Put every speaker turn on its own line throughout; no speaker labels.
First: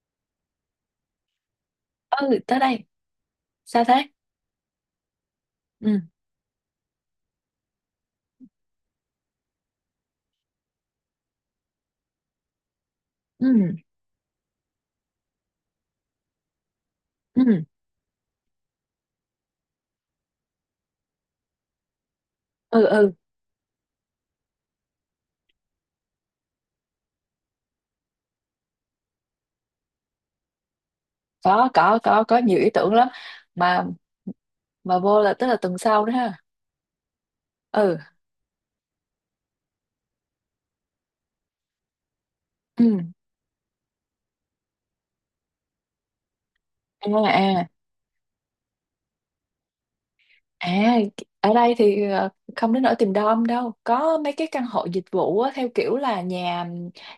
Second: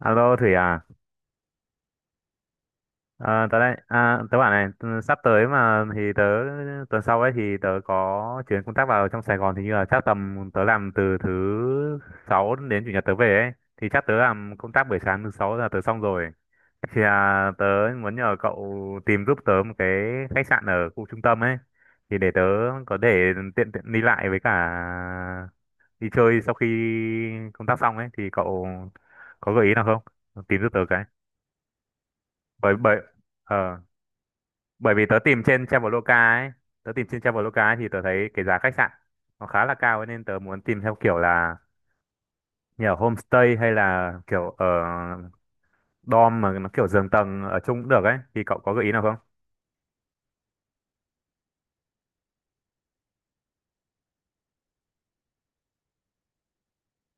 Alo Thủy à,
Ừ, tới đây.
à tớ đây
Sao thế?
à, tớ bảo này sắp tới mà thì
Ừ.
tớ tuần sau ấy thì tớ có chuyến công tác vào trong Sài Gòn, thì như là chắc tầm tớ làm từ thứ sáu đến chủ nhật tớ về ấy.
Ừ.
Thì chắc tớ làm công tác buổi sáng thứ sáu là tớ xong rồi, thì
Ừ.
tớ muốn nhờ cậu tìm giúp tớ một cái khách sạn ở khu trung tâm ấy, thì để tớ
Ừ.
có
Ừ.
để tiện tiện đi lại với cả đi chơi sau khi công tác xong ấy. Thì cậu có gợi ý nào không, tìm giúp tớ cái.
Có nhiều ý
Bởi
tưởng
bởi
lắm.
ờ
mà
Bởi
mà
vì
vô là tức là tuần sau đó ha?
Tớ tìm trên Traveloka ấy thì
Ừ.
tớ thấy cái giá khách sạn nó khá là cao ấy, nên tớ muốn tìm theo kiểu là
Ừ.
nhà ở homestay hay là kiểu ở dorm mà nó kiểu giường
à
tầng ở
à
chung cũng được ấy. Thì cậu có gợi ý nào không?
À, ở đây thì không đến nỗi tìm đom đâu. Có mấy cái căn hộ dịch vụ á, theo kiểu là nhà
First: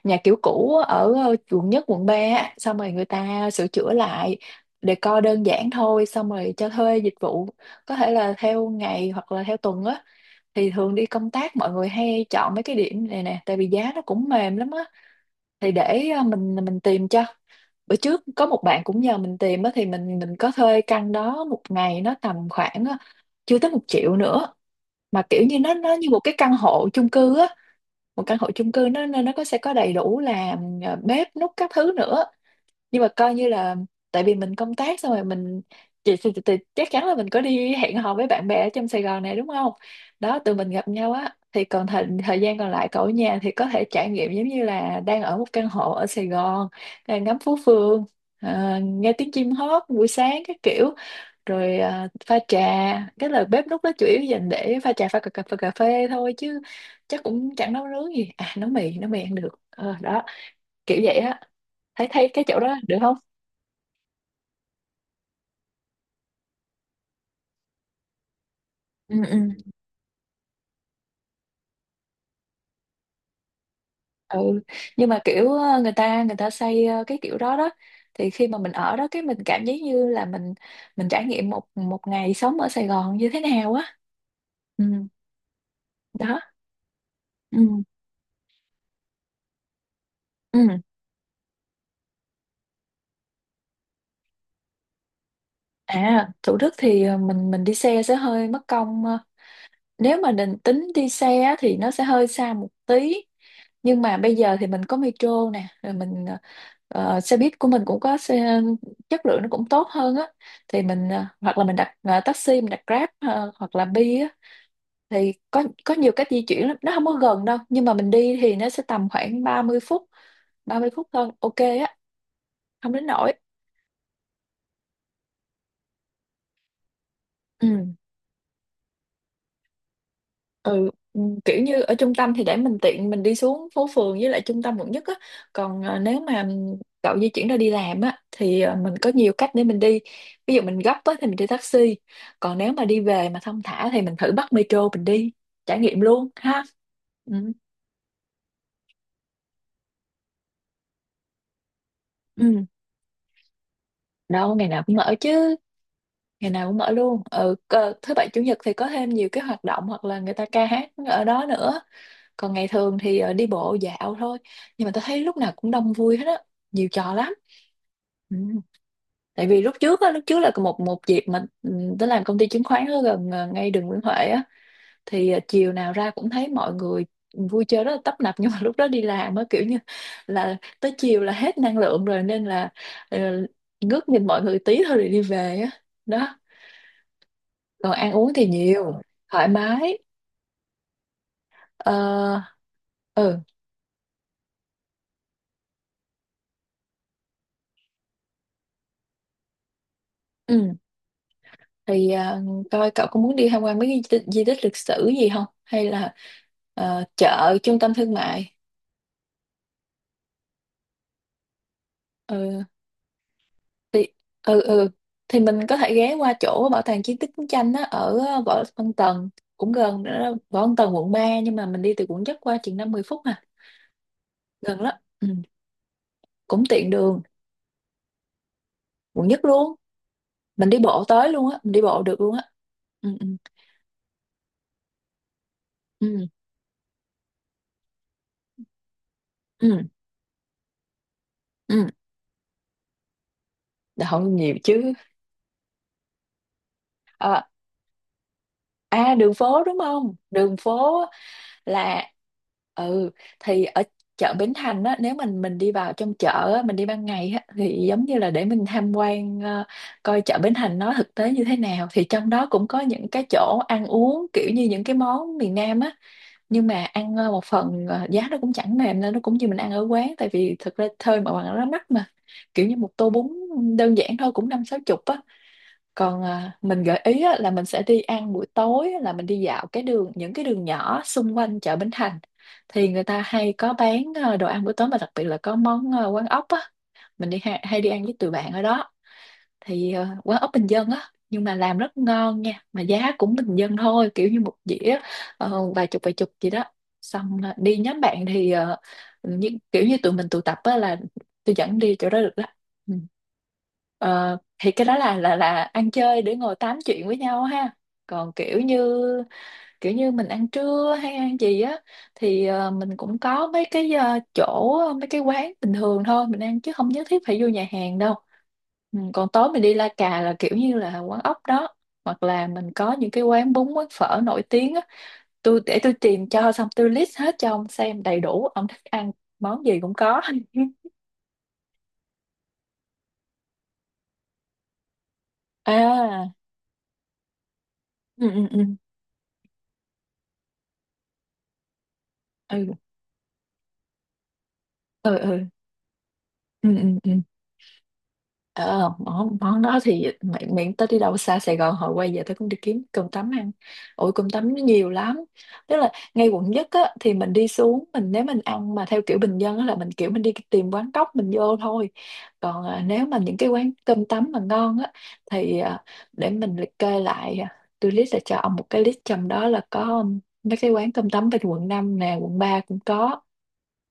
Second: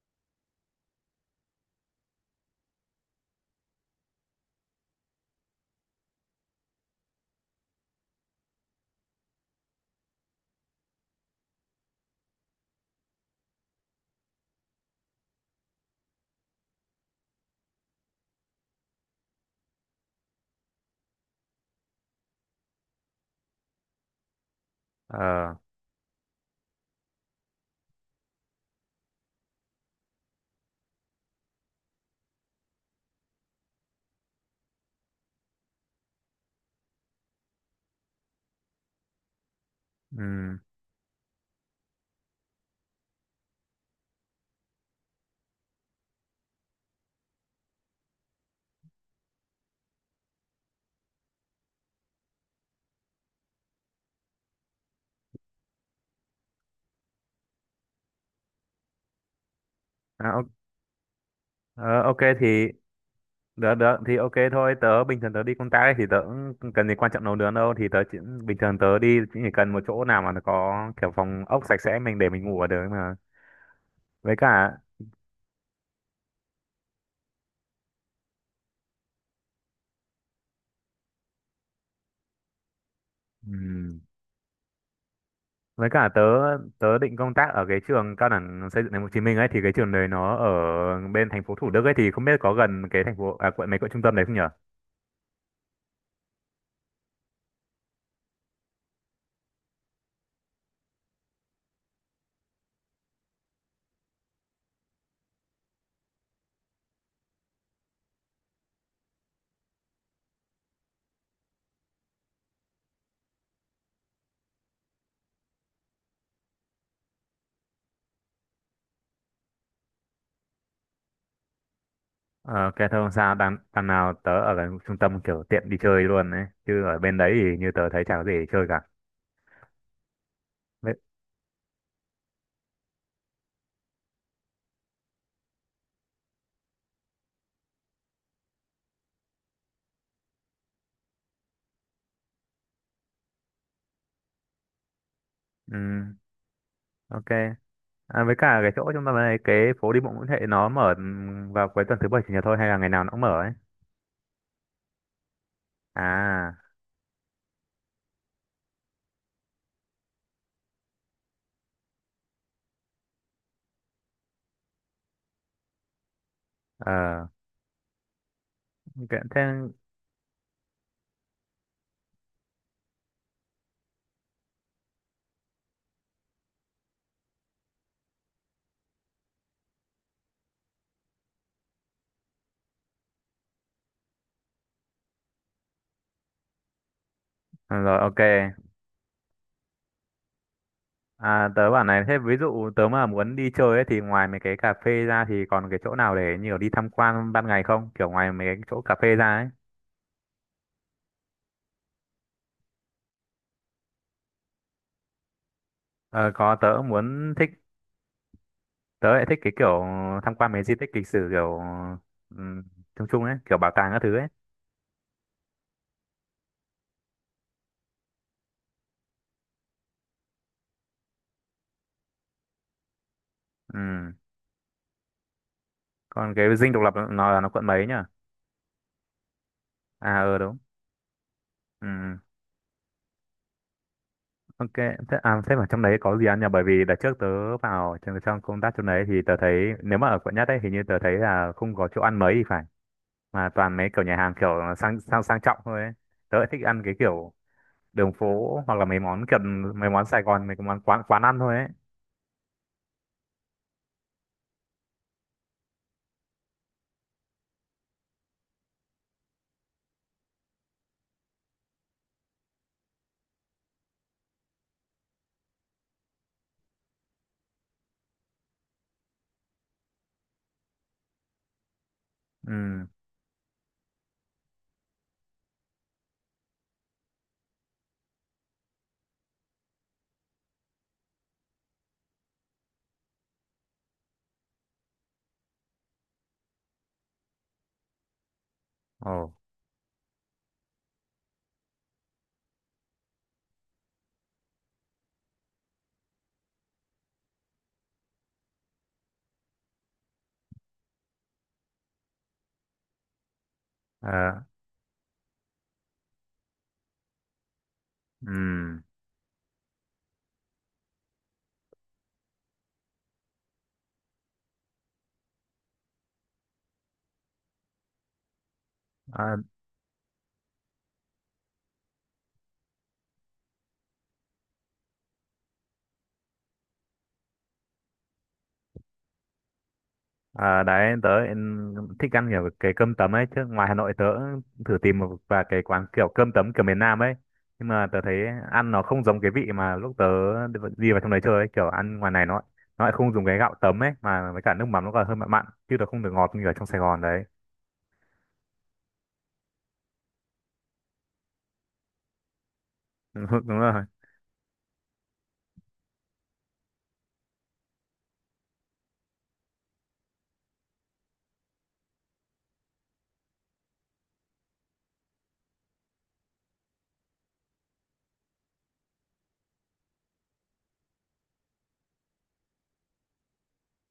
nhà kiểu cũ ở quận nhất, quận ba á. Xong rồi người ta sửa chữa lại decor đơn giản thôi, xong rồi cho thuê dịch vụ. Có thể là theo ngày hoặc là theo tuần á. Thì thường đi công tác mọi người hay chọn mấy cái điểm này nè, tại vì giá nó cũng mềm lắm á. Thì để mình tìm cho bữa trước có một bạn cũng nhờ mình tìm á thì mình có thuê căn đó một ngày nó tầm khoảng á, chưa tới 1 triệu nữa. Mà kiểu
ờ
như nó như một cái căn hộ chung cư á. Một căn hộ chung cư nó có sẽ có đầy đủ là ừ, bếp núc các thứ nữa, nhưng mà coi như là tại vì mình công tác xong rồi mình chị thì chắc chắn là mình có đi hẹn hò với bạn bè ở trong Sài Gòn này đúng không? Đó, tụi
ừm,
mình gặp nhau á thì còn thời gian còn lại cậu ở nhà thì có thể trải nghiệm giống như là đang ở một căn hộ ở Sài Gòn, à, ngắm phố phường, à, nghe tiếng chim hót buổi sáng các kiểu, rồi à, pha trà. Cái là bếp núc đó chủ yếu dành để pha trà pha cà phê thôi chứ chắc cũng chẳng nấu nướng gì, à, nấu mì ăn được. Ờ, đó,
à, o-
kiểu vậy á.
ờ,
thấy
ok
thấy cái chỗ
thì.
đó được không?
Được được thì ok thôi. Tớ bình thường tớ đi công tác ấy, thì tớ cũng cần gì quan trọng nấu nướng đâu. Thì tớ chỉ, bình thường tớ
Ừ.
đi
Ừ.
chỉ cần một chỗ nào mà nó có kiểu phòng ốc sạch sẽ, mình để mình ngủ ở được mà, với
Ừ.
cả.
Nhưng mà kiểu người ta xây cái kiểu đó đó, thì khi mà mình ở đó cái mình cảm giác như là mình trải nghiệm một một ngày sống ở Sài Gòn như thế nào á.
ừm,
Ừ.
với cả tớ
Đó.
tớ định công tác
Ừ.
ở cái trường cao đẳng xây dựng thành phố Hồ Chí Minh ấy. Thì cái trường đấy nó ở
Ừ.
bên thành phố Thủ Đức ấy, thì không biết có gần cái thành phố, quận mấy, quận trung tâm đấy không nhở?
À, Thủ Đức thì mình đi xe sẽ hơi mất công, nếu mà định tính đi xe á, thì nó sẽ hơi xa một tí. Nhưng mà bây giờ thì mình có metro nè rồi mình, xe buýt của mình cũng có xe chất lượng nó cũng tốt hơn á. Thì mình hoặc là mình đặt taxi, mình đặt Grab, hoặc là Bi á. Thì có nhiều cách di chuyển lắm, nó không có gần đâu nhưng mà mình đi thì nó sẽ tầm khoảng 30 phút. 30 phút thôi, ok á.
Ờ cái
Không
thôi
đến
không
nỗi.
sao, đằng đằng nào tớ ở gần trung tâm kiểu tiện đi chơi luôn ấy, chứ ở bên đấy thì
Ừ.
như tớ thấy chả có gì để chơi cả.
Ừ.
Với.
Ừ, kiểu như ở trung tâm thì để mình tiện mình đi xuống phố phường với lại trung tâm quận nhất á. Còn nếu mà cậu di chuyển ra đi làm á thì mình có nhiều cách để mình đi. Ví dụ mình gấp á thì mình đi taxi. Còn nếu mà đi về mà thong thả thì mình thử bắt metro mình đi, trải nghiệm
ừm,
luôn ha.
ok.
Ừ.
Với cả cái chỗ trung tâm này, cái phố đi bộ Nguyễn Huệ nó mở, vào cuối tuần thứ bảy chủ nhật thôi
Ừ.
hay là ngày nào nó cũng mở ấy?
Đâu ngày nào cũng mở chứ. Ngày
À.
nào cũng mở luôn, thứ bảy chủ nhật thì có thêm nhiều cái hoạt động hoặc là người ta ca hát ở đó nữa. Còn ngày thường thì đi bộ dạo thôi. Nhưng mà tôi thấy lúc nào cũng đông vui hết á, nhiều trò
ờ
lắm. Ừ.
ok thế.
Tại vì lúc trước là một một dịp mà tôi làm công ty chứng khoán ở gần ngay đường Nguyễn Huệ á. Thì chiều nào ra cũng thấy mọi người vui chơi rất là tấp nập, nhưng mà lúc đó đi làm á kiểu như là tới chiều là hết năng lượng rồi nên là ờ, ngước nhìn mọi người tí thôi rồi đi về á. Đó.
Ờ,
Còn
Rồi,
ăn
ok.
uống thì nhiều, thoải mái.
À, tớ bảo
Ờ,
này, thế ví dụ tớ mà muốn
ừ.
đi chơi ấy, thì ngoài mấy cái cà phê ra thì còn cái chỗ nào để nhiều đi tham quan ban ngày không? Kiểu ngoài mấy cái chỗ cà phê ra ấy.
Ừ. Thì à, coi cậu có muốn đi tham quan mấy cái di tích lịch sử gì không hay là
Ờ, có, tớ muốn thích,
chợ trung tâm thương mại.
tớ lại thích cái kiểu tham quan mấy di tích lịch sử, kiểu um,
Ừ.
chung chung ấy, kiểu bảo tàng các
Thì
thứ ấy.
ừ. Ừ, thì mình có thể ghé qua chỗ bảo tàng chiến tích chiến tranh á ở Võ Văn Tần, cũng gần nữa đó. Võ Văn Tần quận 3 nhưng mà mình đi từ quận nhất qua chừng 50 phút à.
Ừ.
Gần lắm. Ừ.
Còn cái
Cũng
Dinh Độc
tiện
Lập
đường,
nó là nó quận mấy nhỉ?
quận nhất luôn.
À, ờ đúng.
Mình đi bộ tới luôn á, mình đi
Ừ.
bộ được luôn á. Ừ. Ừ.
Ok, thế, à, thế mà trong đấy
Ừ.
có gì ăn nhỉ? Bởi vì đợt trước tớ vào trong, trong công tác trong đấy, thì tớ thấy
Ừ.
nếu mà ở quận nhất ấy hình như tớ thấy là không
Ừ.
có chỗ ăn mấy thì phải. Mà toàn mấy kiểu
Đã
nhà hàng
không
kiểu
nhiều chứ.
sang sang sang trọng thôi ấy. Tớ lại thích ăn cái kiểu
à,
đường phố, hoặc là mấy
À,
món
đường
kiểu
phố đúng
mấy món
không,
Sài Gòn, mấy
đường
cái món quán
phố
quán ăn thôi ấy.
là. Ừ, thì ở chợ Bến Thành á, nếu mình đi vào trong chợ á, mình đi ban ngày á, thì giống như là để mình tham quan coi chợ Bến Thành nó thực tế như thế nào thì trong đó cũng có những cái chỗ ăn uống kiểu như những cái món miền Nam á. Nhưng mà ăn một phần giá nó cũng chẳng mềm nên nó cũng như mình ăn ở quán tại vì thực ra thôi mà bằng nó mắc mà, kiểu như
Ừ.
một tô bún đơn giản thôi cũng năm sáu chục á. Còn à, mình gợi ý á, là mình sẽ đi ăn buổi tối á, là mình đi dạo cái đường những cái đường nhỏ xung quanh chợ Bến Thành. Thì người ta hay có bán à, đồ ăn buổi tối mà đặc biệt là có món à, quán ốc á. Mình đi hay đi ăn với tụi bạn ở đó.
Ồ.
Thì quán ốc bình dân á nhưng mà làm rất ngon nha mà giá cũng bình dân thôi, kiểu như một dĩa vài chục gì đó. Xong đi nhóm bạn thì kiểu như tụi mình tụ tập á là tôi dẫn đi chỗ đó được đó. Ừ. Ờ,
Ờ.
thì cái đó là ăn chơi để ngồi tám chuyện với nhau ha.
Ừ.
Còn kiểu như mình ăn trưa hay ăn gì á, thì mình cũng có mấy cái chỗ mấy cái quán bình thường thôi mình ăn chứ không nhất thiết phải vô nhà hàng đâu. Ừ, còn
À.
tối mình đi La Cà là kiểu như là quán ốc đó. Hoặc là mình có những cái quán bún quán phở nổi tiếng á, tôi để tôi tìm cho xong tôi list hết cho ông xem đầy đủ ông thích ăn món gì cũng có.
À, đấy tớ lại thích ăn kiểu cái cơm tấm ấy, chứ ngoài Hà Nội tớ thử tìm một vài cái quán kiểu
À.
cơm tấm kiểu miền Nam ấy, nhưng mà tớ thấy
Ừ. Ừ. Ừ.
ăn nó không giống cái vị mà lúc tớ đi vào trong đấy chơi ấy. Kiểu ăn ngoài này nó
Ừ.
nó lại không dùng cái gạo tấm ấy, mà với cả nước mắm nó còn
Ừ.
hơi mặn
Ừ.
mặn chứ nó không được ngọt như ở trong
Ừ.
Sài Gòn
Ừ.
đấy.
Ờ, món đó thì miễn tới đi đâu xa Sài Gòn hồi quay về tôi cũng đi kiếm cơm tấm ăn.
Đúng rồi.
Ôi cơm tấm nó nhiều lắm. Tức là ngay quận nhất á, thì mình đi xuống mình nếu mình ăn mà theo kiểu bình dân á, là mình kiểu mình đi tìm quán cóc mình vô thôi. Còn à, nếu mà những cái quán cơm tấm mà ngon á thì à, để mình liệt kê lại, à, tôi list là cho ông một cái list trong đó là có mấy cái quán cơm tấm bên quận 5 nè quận 3 cũng có.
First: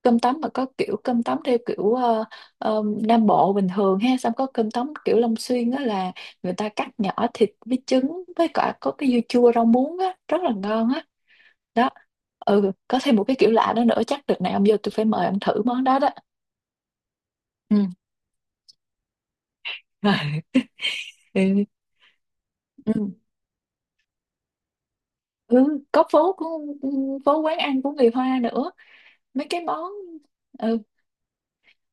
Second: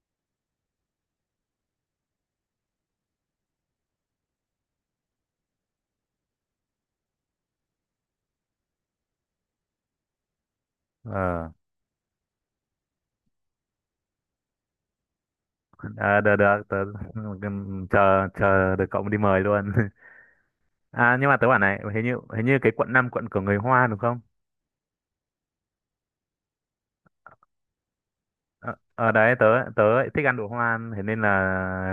Cơm tấm mà có kiểu cơm tấm theo kiểu Nam Bộ bình thường ha, xong có cơm tấm kiểu Long Xuyên á là người ta cắt nhỏ thịt với trứng với cả có cái dưa chua rau muống á, rất là ngon á.
Ờ.
Đó. Ừ, có thêm một cái kiểu lạ đó nữa, chắc đợt này ông vô tôi phải mời ông thử món đó đó.
À, được được tớ
Ừ.
chờ chờ được cậu đi mời luôn.
Rồi.
À, nhưng mà tớ bảo
Ừ.
này, hình như cái quận
Ừ.
năm, quận của người Hoa đúng không?
Ừ, có phố của phố quán ăn của người Hoa nữa.
Ờ, ờ đấy tớ,
Mấy cái
tớ
món.
lại thích ăn đồ
Ừ,
Hoa, thế nên là.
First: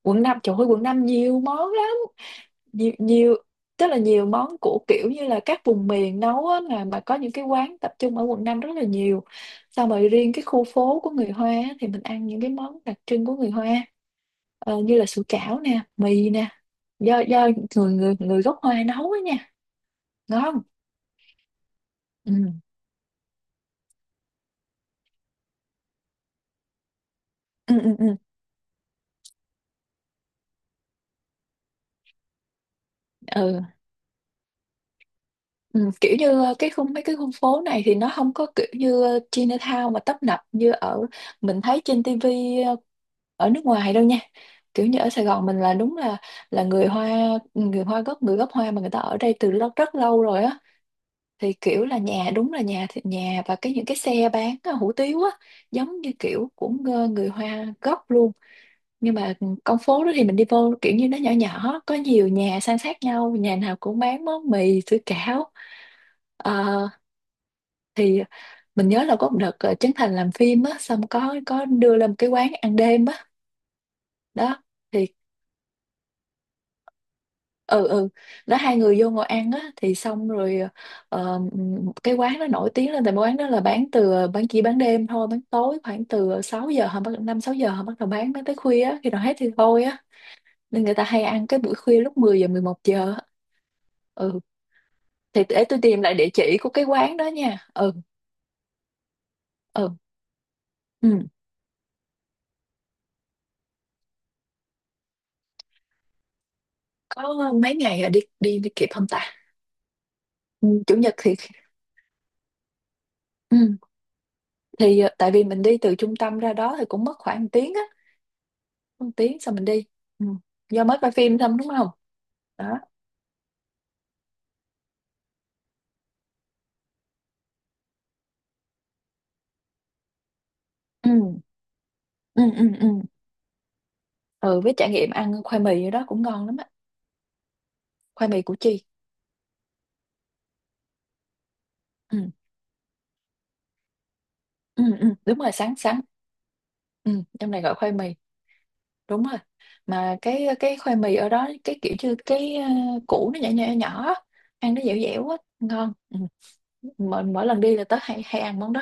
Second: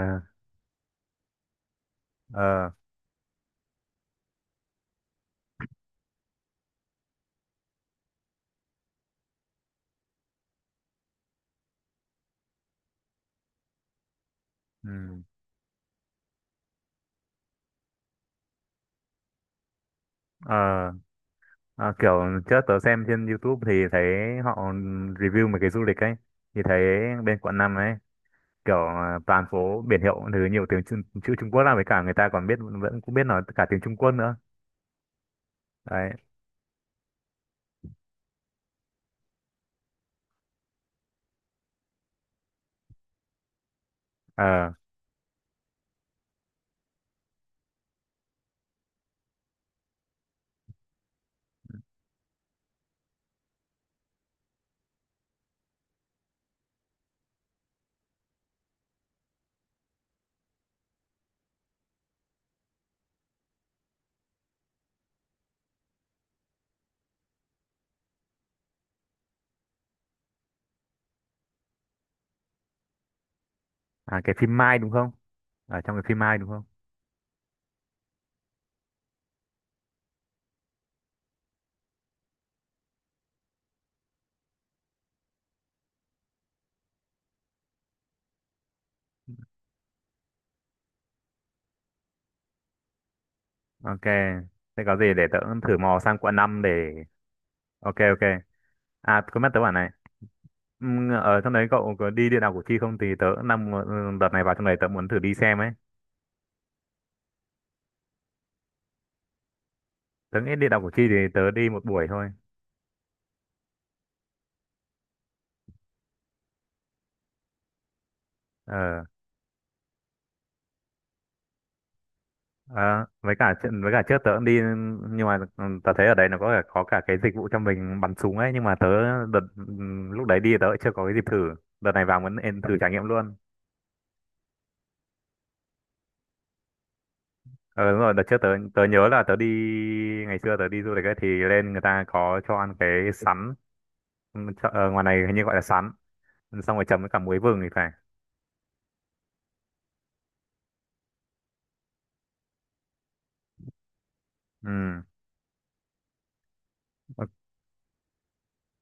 quận năm trời ơi quận năm nhiều món lắm.
Ờ.
Nhiều nhiều, tức là nhiều món của kiểu như là các vùng miền nấu á, là mà có những cái quán tập trung ở quận 5 rất là nhiều. Xong rồi riêng cái khu phố của người Hoa á, thì mình ăn những cái món đặc trưng của người Hoa, như là
Ừ.
sủi cảo nè mì nè, do người người người gốc Hoa nấu á nha. Ngon.
Ờ. Ờ, kiểu trước
Ừ.
tớ xem trên YouTube thì thấy họ review mấy cái du lịch ấy, thì thấy bên quận năm
Ừ.
ấy
Ừ. Ừ.
kiểu toàn phố biển hiệu thứ nhiều tiếng, chữ, chữ Trung Quốc, là với cả người ta còn biết, vẫn cũng biết nói
Ừ.
cả tiếng Trung Quốc nữa.
Ừ,
Đấy.
kiểu như cái khung mấy cái khu phố này thì nó không có kiểu như Chinatown mà tấp nập như ở mình thấy trên tivi, ở nước ngoài đâu nha.
Ờ.
Kiểu như ở Sài Gòn mình là đúng là người Hoa. Ừ, người gốc Hoa mà người ta ở đây từ lâu rất lâu rồi á, thì kiểu là nhà đúng là nhà thì nhà, và cái những cái xe bán hủ tiếu á, giống như kiểu của người Hoa gốc luôn. Nhưng mà ừ, con phố đó thì mình đi vô kiểu như nó nhỏ nhỏ, có nhiều nhà san sát nhau, nhà nào cũng bán món mì sủi cảo. ờ, thì mình nhớ là có một đợt, Trấn Thành làm phim á, xong có đưa lên một cái quán ăn đêm á.
À, cái phim
Đó
Mai đúng
thì
không? Ở trong cái phim Mai đúng không?
ừ, ừ. Đó, hai người vô ngồi ăn á thì xong rồi, ờ, cái quán nó nổi tiếng lên tại quán đó là bán từ ờ, bán chỉ bán đêm thôi, bán tối khoảng từ 6 giờ, họ bắt 5 6 giờ họ bắt đầu bán tới khuya á, khi nào hết thì thôi á. Nên người ta hay ăn cái buổi khuya lúc 10 giờ, 11 giờ á.
Ok.
Ừ,
Thế có gì để tớ
thì
cũng
để
thử
tôi
mò
tìm lại
sang
địa
quận
chỉ
5
của
để...
cái quán đó nha. Ừ,
Ok ok. À, có mắt tớ bảo này.
ừ, ừ.
Ở trong đấy cậu có đi địa đạo Củ Chi không? Thì tớ cũng đang mu- đợt này vào trong đấy tớ muốn thử đi xem ấy.
Có mấy ngày à, đi đi đi kịp không ta?
Tớ nghĩ địa
Ừ,
đạo Củ
chủ
Chi thì
nhật thì,
tớ đi một buổi thôi.
ừ, tại vì mình đi từ trung tâm ra đó thì cũng mất khoảng 1 tiếng á,
Ờ.
1 tiếng xong mình đi. Ừ. Do mới coi phim xong đúng không? Đó.
ờ, với cả chuyện- với cả trước tớ cũng đi, nhưng mà tớ thấy ở đấy nó có cả cái dịch vụ cho mình bắn súng ấy, nhưng mà tớ đợt lúc đấy đi tớ chưa có cái
Ừ.
dịp thử. Đợt này vào muốn
Ừ, ừ,
thử
ừ.
trải nghiệm luôn.
Ừ, với trải nghiệm ăn khoai mì ở đó cũng ngon lắm á.
Ờ đúng rồi, đợt
Khoai
trước
mì
tớ,
Củ Chi.
tớ nhớ là tớ đi ngày xưa tớ đi du lịch ấy, thì lên người ta
Ừ.
có cho ăn cái sắn. Ừ, chợ-
Ừ,
ngoài
ừ.
này hình
Đúng
như
rồi,
gọi là
sáng
sắn,
sáng.
xong rồi chấm với cả
Ừ.
muối
Trong
vừng
này
thì
gọi
phải.
khoai mì, đúng rồi. Mà cái khoai mì ở đó cái kiểu như củ nó nhỏ nhỏ nhỏ á, ăn nó dẻo
Ừ.
dẻo á, ngon. Ừ. mỗi,
Ok.
mỗi lần đi là tớ hay hay ăn món đó.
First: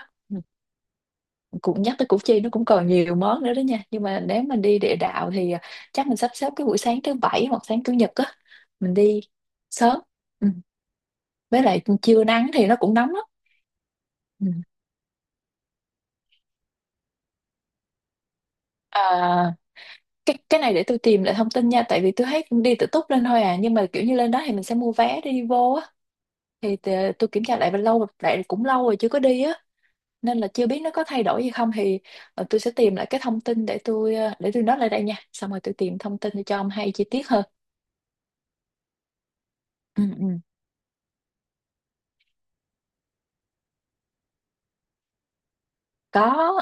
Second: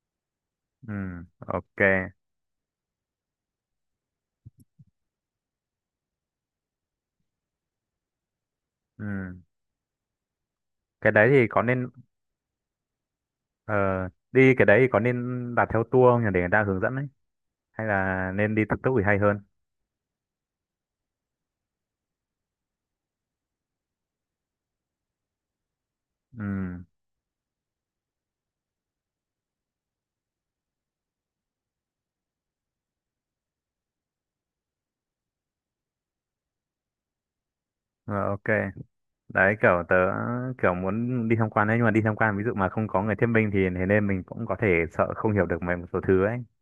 Ừ. Ok.
Cũng nhắc tới Củ Chi, nó cũng còn nhiều món nữa đó nha, nhưng mà nếu mình đi địa đạo thì chắc mình sắp xếp cái buổi sáng thứ bảy hoặc sáng chủ nhật á, mình đi
Ừ.
sớm. Ừ.
Cái đấy thì có
Với lại
nên,
trưa nắng thì nó cũng nóng lắm.
ờ,
Ừ.
đi cái đấy thì có nên đặt theo tour không nhỉ, để người ta hướng dẫn ấy, hay là nên đi tự túc
À,
thì hay hơn?
cái này để tôi tìm lại thông tin nha, tại vì tôi thấy cũng đi tự túc lên thôi à, nhưng mà kiểu như lên đó thì mình sẽ mua vé để đi vô á.
Ừ.
Thì tôi kiểm tra lại, và lâu lại cũng lâu rồi chưa có đi á, nên là chưa biết nó có thay đổi gì không thì, tôi sẽ tìm lại cái thông tin để tôi nói lại đây nha, xong rồi tôi tìm thông tin cho ông hay chi tiết hơn.
ờ, ok đấy, kiểu tớ
Ừ, ừ.
kiểu muốn đi tham quan ấy, nhưng mà đi tham quan ví dụ mà không có người thuyết minh thì thế nên mình cũng có thể sợ không hiểu được mấy một số thứ ấy.
Có.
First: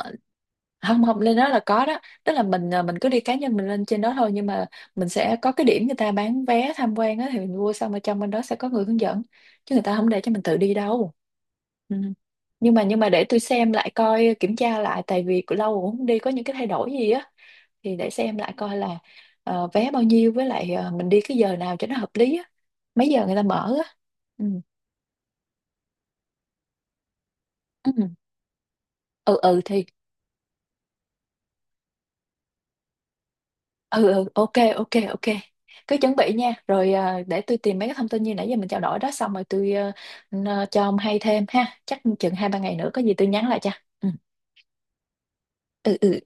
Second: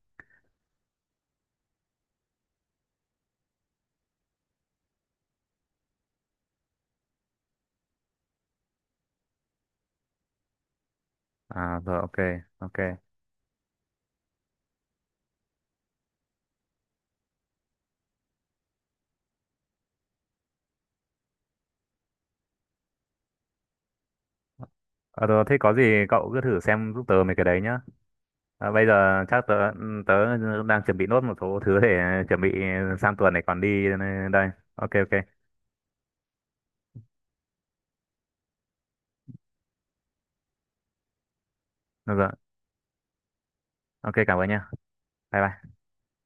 Không, không, lên đó là có đó, tức là mình cứ đi cá nhân mình lên trên đó thôi, nhưng mà mình sẽ có cái điểm người ta bán vé tham quan á, thì mình mua xong ở trong bên đó sẽ có người hướng dẫn, chứ người ta không để cho mình tự đi đâu.
À
Ừ.
rồi, ok.
nhưng
Ok.
mà nhưng mà để tôi xem lại coi, kiểm tra lại, tại vì cũng lâu rồi không đi, có những cái thay đổi gì á, thì để xem lại coi là, vé bao nhiêu, với lại, mình đi cái giờ nào cho nó hợp lý á, mấy giờ người ta mở á. Ừ.
Ờ rồi, thế có gì cậu cứ thử xem giúp tớ mấy cái đấy nhá.
Ừ.
Bây giờ
Ừ,
chắc tớ
ừ, thì.
tớ đang chuẩn bị nốt một số thứ để chuẩn bị sang tuần này còn đi
Ừ, ừ,
đây.
ok, ok,
Ok ok.
ok. Cứ chuẩn bị nha, rồi à, để tôi tìm mấy cái thông tin như nãy giờ mình trao đổi đó, xong rồi tôi, cho ông hay thêm ha, chắc
Được rồi.
chừng 2 3 ngày nữa có gì tôi nhắn lại cho. Ừ,
Ok, cảm ơn nhá. Bye bye.
ừ, ừ.